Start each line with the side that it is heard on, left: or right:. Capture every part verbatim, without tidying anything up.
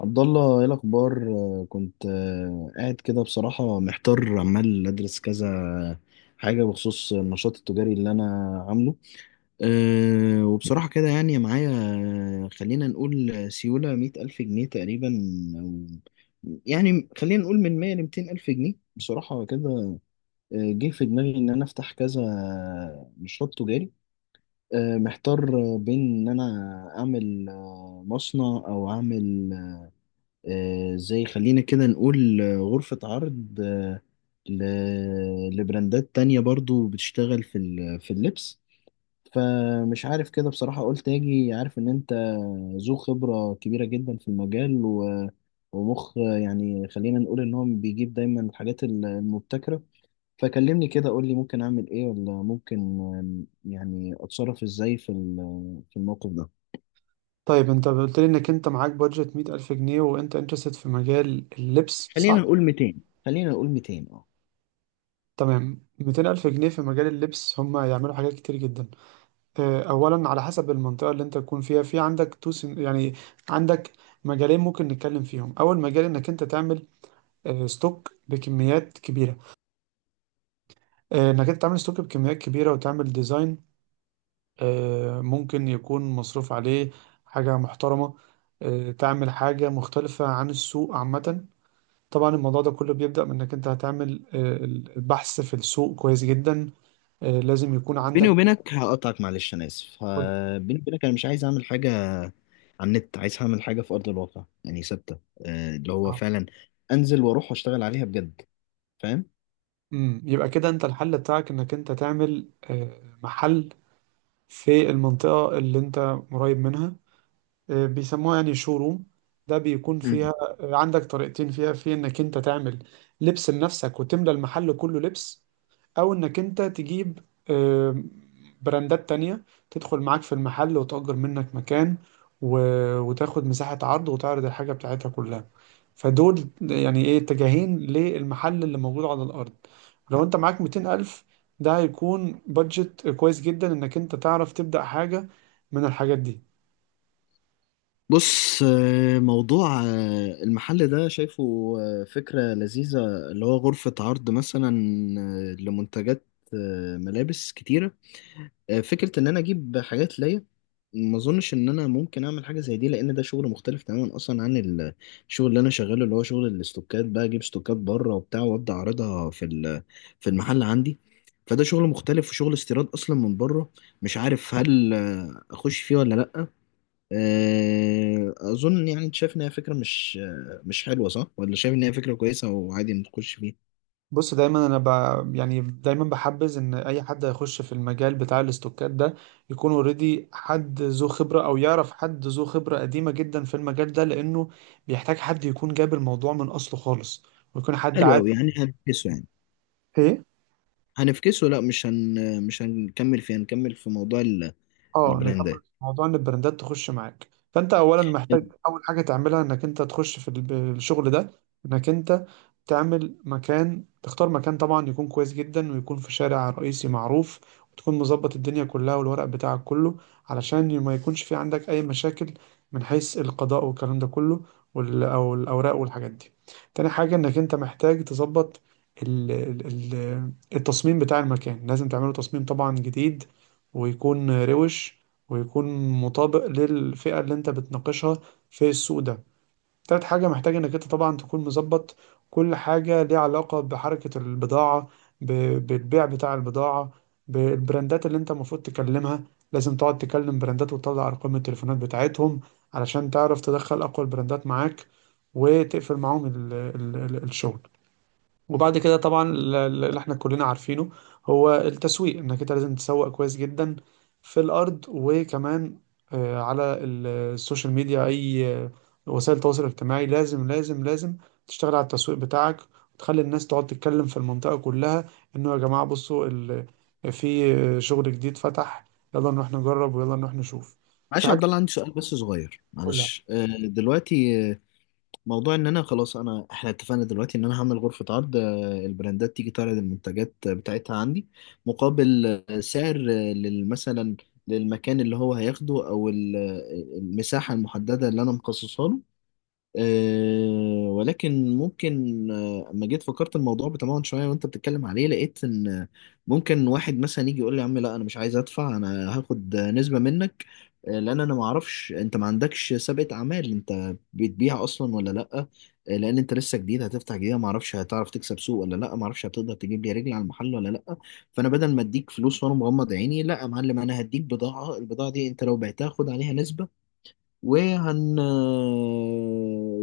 left: عبد الله ايه الاخبار. آه، كنت آه، قاعد كده بصراحه محتار عمال ادرس كذا حاجه بخصوص النشاط التجاري اللي انا عامله. أه وبصراحه كده يعني معايا آه، خلينا نقول سيوله مية الف جنيه تقريبا، او يعني خلينا نقول من مية لميتين الف جنيه بصراحه كده. آه، جه في دماغي ان انا افتح كذا نشاط تجاري. آه، محتار بين ان انا اعمل آه، مصنع او اعمل آه، زي خلينا كده نقول آه، غرفة عرض، آه، ل- لبراندات تانية برضو بتشتغل في ال- في اللبس. فمش عارف كده بصراحة قلت أجي عارف إن أنت ذو خبرة كبيرة جدا في المجال و- ومخ، يعني خلينا نقول إن هو بيجيب دايما الحاجات ال- المبتكرة. فكلمني كده قول لي ممكن أعمل إيه ولا ممكن آم، يعني أتصرف إزاي في ال- في الموقف ده.
right: طيب انت قلت لي انك انت معاك بادجت مية ألف جنيه وانت انترستد في مجال اللبس
left: خلينا
right: صح؟
left: نقول ميتين، خلينا نقول ميتين أه.
right: تمام ميتين ألف جنيه في مجال اللبس هم يعملوا حاجات كتير جدا. اه، اولا على حسب المنطقة اللي انت تكون فيها، في عندك تو سن... يعني عندك مجالين ممكن نتكلم فيهم. اول مجال انك انت تعمل اه، ستوك بكميات كبيرة. اه، انك انت تعمل ستوك بكميات كبيرة وتعمل ديزاين، اه، ممكن يكون مصروف عليه حاجة محترمة. اه، تعمل حاجة مختلفة عن السوق عامة. طبعا الموضوع ده كله بيبدأ من انك انت هتعمل آه، البحث في السوق كويس جدا. آه، لازم يكون
left: بيني
right: عندك
left: وبينك هقطعك، معلش انا اسف،
right: كل.
left: ه- بيني وبينك انا مش عايز اعمل حاجه على النت، عايز اعمل حاجه في ارض الواقع يعني ثابته، آه، اللي هو فعلا انزل واروح واشتغل عليها بجد، فاهم.
right: امم يبقى كده انت الحل بتاعك انك انت تعمل آه، محل في المنطقة اللي انت قريب منها. آه، بيسموها يعني شوروم. ده بيكون فيها
left: مم.
right: آه، عندك طريقتين فيها: في انك انت تعمل لبس لنفسك وتملى المحل كله لبس، او انك انت تجيب آه، براندات تانية تدخل معاك في المحل وتأجر منك مكان و... وتاخد مساحة عرض وتعرض الحاجة بتاعتها كلها. فدول يعني ايه اتجاهين للمحل اللي موجود على الأرض. لو انت معاك مئتين ألف ده هيكون بادجت كويس جدا انك انت تعرف تبدأ حاجة من الحاجات دي.
left: بص، آه، موضوع آه، المحل ده شايفه آه، فكرة لذيذة، اللي هو غرفة عرض مثلا آه، لمنتجات آه، ملابس كتيرة. آه، فكرة إن أنا أجيب حاجات ليا، ما أظنش إن أنا ممكن أعمل حاجة زي دي، لأن ده شغل مختلف تماما أصلا عن الشغل اللي أنا شغاله، اللي هو شغل الاستوكات، بقى أجيب استوكات بره وبتاع وأبدأ أعرضها في ال- آه، في المحل عندي. فده شغل مختلف وشغل استيراد أصلا من بره. مش عارف هل آه، أخش فيه ولا لأ. آه، أظن يعني أنت شايف إن هي فكرة مش آه، مش حلوة، صح، ولا شايف إن هي فكرة كويسة وعادي نخش فيه؟
right: بص دايما انا ب... يعني دايما بحبذ ان اي حد هيخش في المجال بتاع الاستوكات ده يكون اوريدي حد ذو خبره، او يعرف حد ذو خبره قديمه جدا في المجال ده، لانه بيحتاج حد يكون جاب الموضوع من اصله خالص، ويكون حد
left: حلو
right: عارف.
left: أوي، يعني هنفكسه يعني.
right: إيه؟
left: هنفكسه؟ لا، مش هن آه، مش هنكمل فيه، هنكمل في موضوع
right: اه، نكمل
left: البراندات.
right: في موضوع ان البراندات تخش معاك. فانت اولا محتاج اول حاجه تعملها انك انت تخش في الب- الشغل ده، انك انت تعمل مكان، تختار مكان طبعا يكون كويس جدا ويكون في شارع رئيسي معروف، وتكون مظبط الدنيا كلها والورق بتاعك كله علشان ما يكونش في عندك اي مشاكل من حيث القضاء والكلام ده كله، وال- او الاوراق والحاجات دي. تاني حاجه انك انت محتاج تظبط ال- ال- ال- التصميم بتاع المكان. لازم تعمله تصميم طبعا جديد ويكون روش ويكون مطابق للفئة اللي انت بتناقشها في السوق ده. تالت حاجة محتاج انك انت طبعا تكون مظبط كل حاجة ليها علاقة بحركة البضاعة، ب- بالبيع بتاع البضاعة، بالبراندات اللي انت المفروض تكلمها. لازم تقعد تكلم براندات وتطلع ارقام التليفونات بتاعتهم علشان تعرف تدخل اقوى البراندات معاك، وتقفل معاهم ال ال ال الشغل. وبعد كده طبعا ال- ال- اللي احنا كلنا عارفينه هو التسويق. انك انت لازم تسوق كويس جدا في الارض، وكمان آه، على ال- السوشيال ميديا، اي آه، وسائل التواصل الاجتماعي. لازم لازم لازم تشتغل على التسويق بتاعك، وتخلي الناس تقعد تتكلم في المنطقة كلها انه يا جماعة بصوا ال- في آه، شغل جديد فتح، يلا نروح نجرب ويلا نروح نشوف.
left: معلش
right: في
left: يا
right: حاجة
left: عبد الله عندي سؤال بس صغير، معلش، آه، دلوقتي آه، موضوع ان انا خلاص، انا احنا اتفقنا دلوقتي ان انا هعمل غرفة عرض، آه، البراندات تيجي تعرض المنتجات آه، بتاعتها عندي مقابل آه، سعر آه، لل- مثلا للمكان اللي هو هياخده او ال- آه، المساحة المحددة اللي انا مخصصها له. أه، ولكن ممكن آه، اما جيت فكرت الموضوع بتمعن شويه وانت بتتكلم عليه لقيت ان آه، ممكن واحد مثلا يجي يقول لي يا عم لا انا مش عايز ادفع، انا هاخد آه، نسبه منك، آه، لان انا ما اعرفش انت ما عندكش سابقه اعمال، انت بتبيع اصلا ولا لا، آه، لان انت لسه جديد هتفتح جديده، ما اعرفش هتعرف تكسب سوق ولا لا، ما اعرفش هتقدر تجيب لي رجل على المحل ولا لا. فانا بدل ما اديك فلوس وانا مغمض عيني، لا يا معلم انا هديك بضاعه، البضاعه دي انت لو بعتها خد عليها نسبه وهن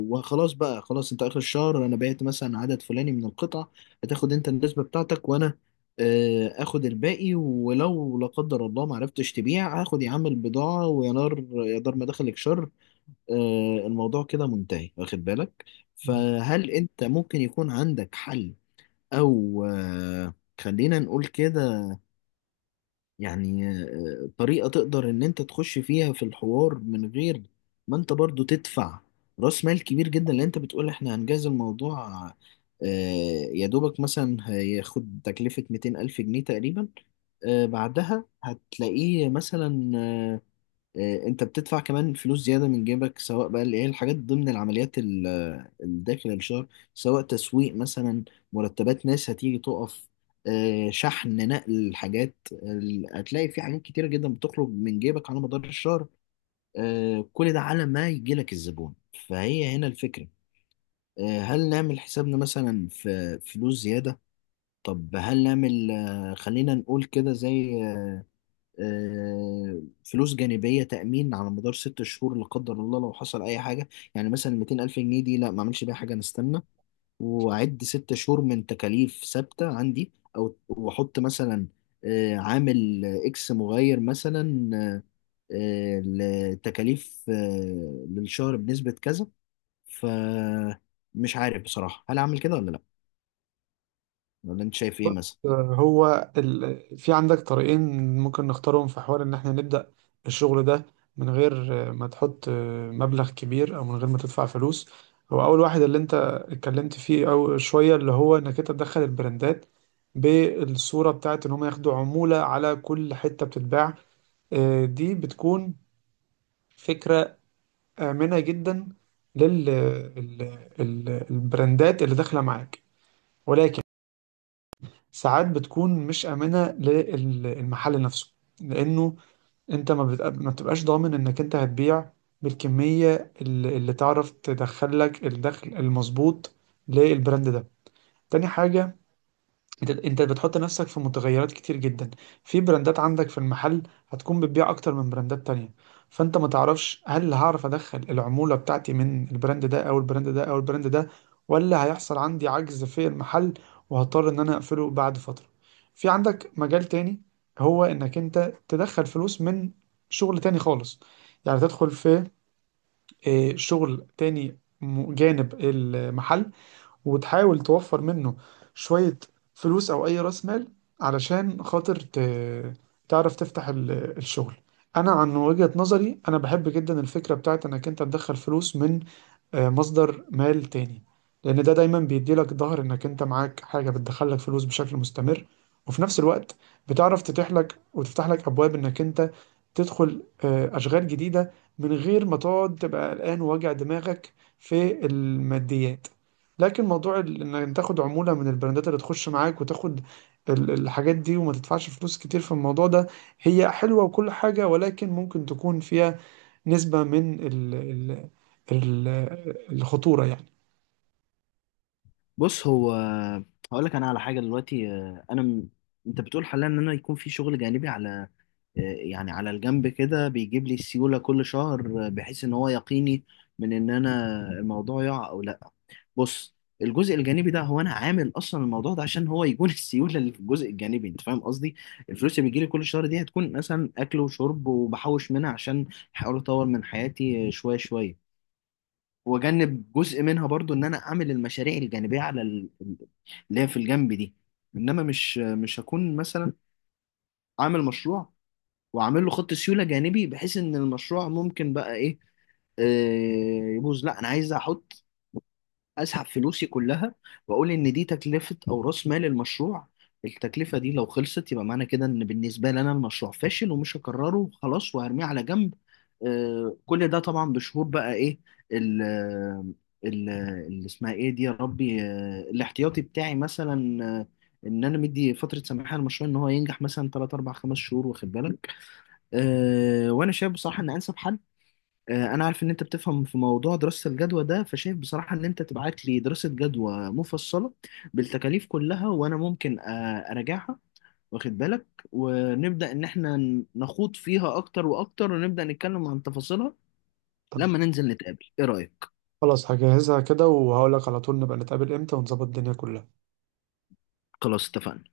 left: وخلاص بقى. خلاص انت اخر الشهر انا بعت مثلا عدد فلاني من القطع، هتاخد انت النسبة بتاعتك وانا آه، اخد الباقي، ولو لا قدر الله ما عرفتش تبيع هاخد يا عم البضاعة ويا نار يا دار ما دخلك شر. آه، الموضوع كده منتهي، واخد بالك.
right: كلها.
left: فهل انت ممكن يكون عندك حل؟ او آه، خلينا نقول كده، يعني آه، طريقة تقدر ان انت تخش فيها في الحوار من غير ما انت برضو تدفع راس مال كبير جدا، لان انت بتقول احنا هنجاز الموضوع آه، يا دوبك مثلا هياخد تكلفة ميتين ألف جنيه تقريبا. آه، بعدها هتلاقيه مثلا آه، آه، انت بتدفع كمان فلوس زياده من جيبك سواء بقى اللي هي الحاجات ضمن العمليات ال- ال- داخل الشهر، سواء تسويق مثلا، مرتبات ناس هتيجي تقف، آه، شحن، نقل، حاجات ال- هتلاقي في حاجات كتيره جدا بتخرج من جيبك على مدار الشهر، آه، كل ده على ما يجي لك الزبون. فهي هنا الفكره، آه، هل نعمل حسابنا مثلا في فلوس زياده؟ طب هل نعمل آه، خلينا نقول كده زي آه، فلوس جانبية تأمين على مدار ست شهور لا قدر الله لو حصل أي حاجة؟ يعني مثلا ميتين ألف جنيه دي لا ما أعملش بيها حاجة، أنا أستنى وأعد ست شهور من تكاليف ثابتة عندي، أو وأحط مثلا آه، عامل إكس مغير مثلا آه، آه، لتكاليف آه، للشهر بنسبة كذا. فمش عارف بصراحة هل أعمل كده ولا لأ، ولا أنت شايف إيه
right: بص
left: مثلا.
right: هو ال... في عندك طريقين ممكن نختارهم في حوار ان احنا نبدأ الشغل ده من غير ما تحط مبلغ كبير، او من غير ما تدفع فلوس. هو اول واحد اللي انت اتكلمت فيه او شوية، اللي هو انك انت تدخل البراندات بالصورة بتاعت ان هم ياخدوا عمولة على كل حتة بتتباع. آه، دي بتكون فكرة آمنة جدا لل ال- ال- البراندات اللي داخلة معاك، ولكن ساعات بتكون مش آمنة للمحل نفسه، لأنه أنت ما, بت... ما بتبقاش ضامن إنك أنت هتبيع بالكمية اللي, اللي تعرف تدخلك الدخل المظبوط للبراند ده. تاني حاجة، انت انت بتحط نفسك في متغيرات كتير جدا. في براندات عندك في المحل هتكون بتبيع اكتر من براندات تانية، فانت ما تعرفش هل هعرف ادخل العمولة بتاعتي من البراند ده او البراند ده او البراند ده، ولا هيحصل عندي عجز في المحل وهضطر ان انا اقفله بعد فترة. في عندك مجال تاني، هو انك انت تدخل فلوس من شغل تاني خالص. يعني تدخل في اه، شغل تاني م- جانب المحل، وتحاول توفر منه شوية فلوس أو أي رأس مال علشان خاطر ت... تعرف تفتح ال- الشغل. أنا عن وجهة نظري أنا بحب جدا الفكرة بتاعت إنك أنت تدخل فلوس من آه، مصدر مال تاني، لأن ده دايما بيديلك ظهر إنك أنت معاك حاجة بتدخلك فلوس بشكل مستمر، وفي نفس الوقت بتعرف تتيح لك وتفتح لك أبواب إنك أنت تدخل آه، أشغال جديدة من غير ما تقعد تبقى قلقان وواجع دماغك في الماديات. لكن موضوع ال- إنك تاخد عمولة من البراندات اللي تخش معاك وتاخد ال- الحاجات دي وما تدفعش فلوس كتير في الموضوع ده، هي حلوة وكل حاجة، ولكن ممكن تكون فيها نسبة من ال- الخطورة يعني.
left: بص هو، هقول لك انا على حاجه دلوقتي، آه، انا م... انت بتقول حاليا ان انا يكون في شغل جانبي على آه، يعني على الجنب كده بيجيب لي سيوله كل شهر، آه، بحيث ان هو يقيني من ان انا الموضوع يقع او لا. بص، الجزء الجانبي ده هو انا عامل اصلا الموضوع ده عشان هو يكون السيوله اللي في الجزء الجانبي، انت فاهم قصدي، الفلوس اللي بيجي لي كل شهر دي هتكون مثلا اكل وشرب وبحوش منها عشان احاول اطور من حياتي آه، شويه شويه، واجنب جزء منها برضو ان انا اعمل المشاريع الجانبيه على ال- ال- اللي هي في الجنب دي. انما مش مش هكون مثلا عامل مشروع وعامل له خط سيوله جانبي بحيث ان المشروع ممكن بقى ايه، آه، يبوظ. لا انا عايز احط، اسحب فلوسي كلها واقول ان دي تكلفه او راس مال المشروع، التكلفه دي لو خلصت يبقى معنى كده ان بالنسبه لي انا المشروع فاشل ومش هكرره وخلاص وهرميه على جنب. آه، كل ده طبعا بشهور بقى ايه ال ال اللي اسمها ايه دي يا ربي، آه، الاحتياطي بتاعي مثلا، آه، ان انا مدي فتره سماح للمشروع ان هو ينجح مثلا تلاتة اربعة خمسة شهور، واخد بالك. آه، وانا شايف بصراحه ان انسب حل، آه، انا عارف ان انت بتفهم في موضوع دراسة الجدوى ده، فشايف بصراحة ان انت تبعت لي دراسة جدوى مفصلة بالتكاليف كلها، وانا ممكن آه، اراجعها، واخد بالك، ونبدأ ان احنا ن- نخوض فيها اكتر واكتر، ونبدأ نتكلم عن تفاصيلها لما
right: تمام،
left: ننزل نتقابل. ايه رأيك؟
right: خلاص هجهزها كده وهقولك على طول نبقى نتقابل امتى ونظبط الدنيا كلها.
left: خلاص اتفقنا.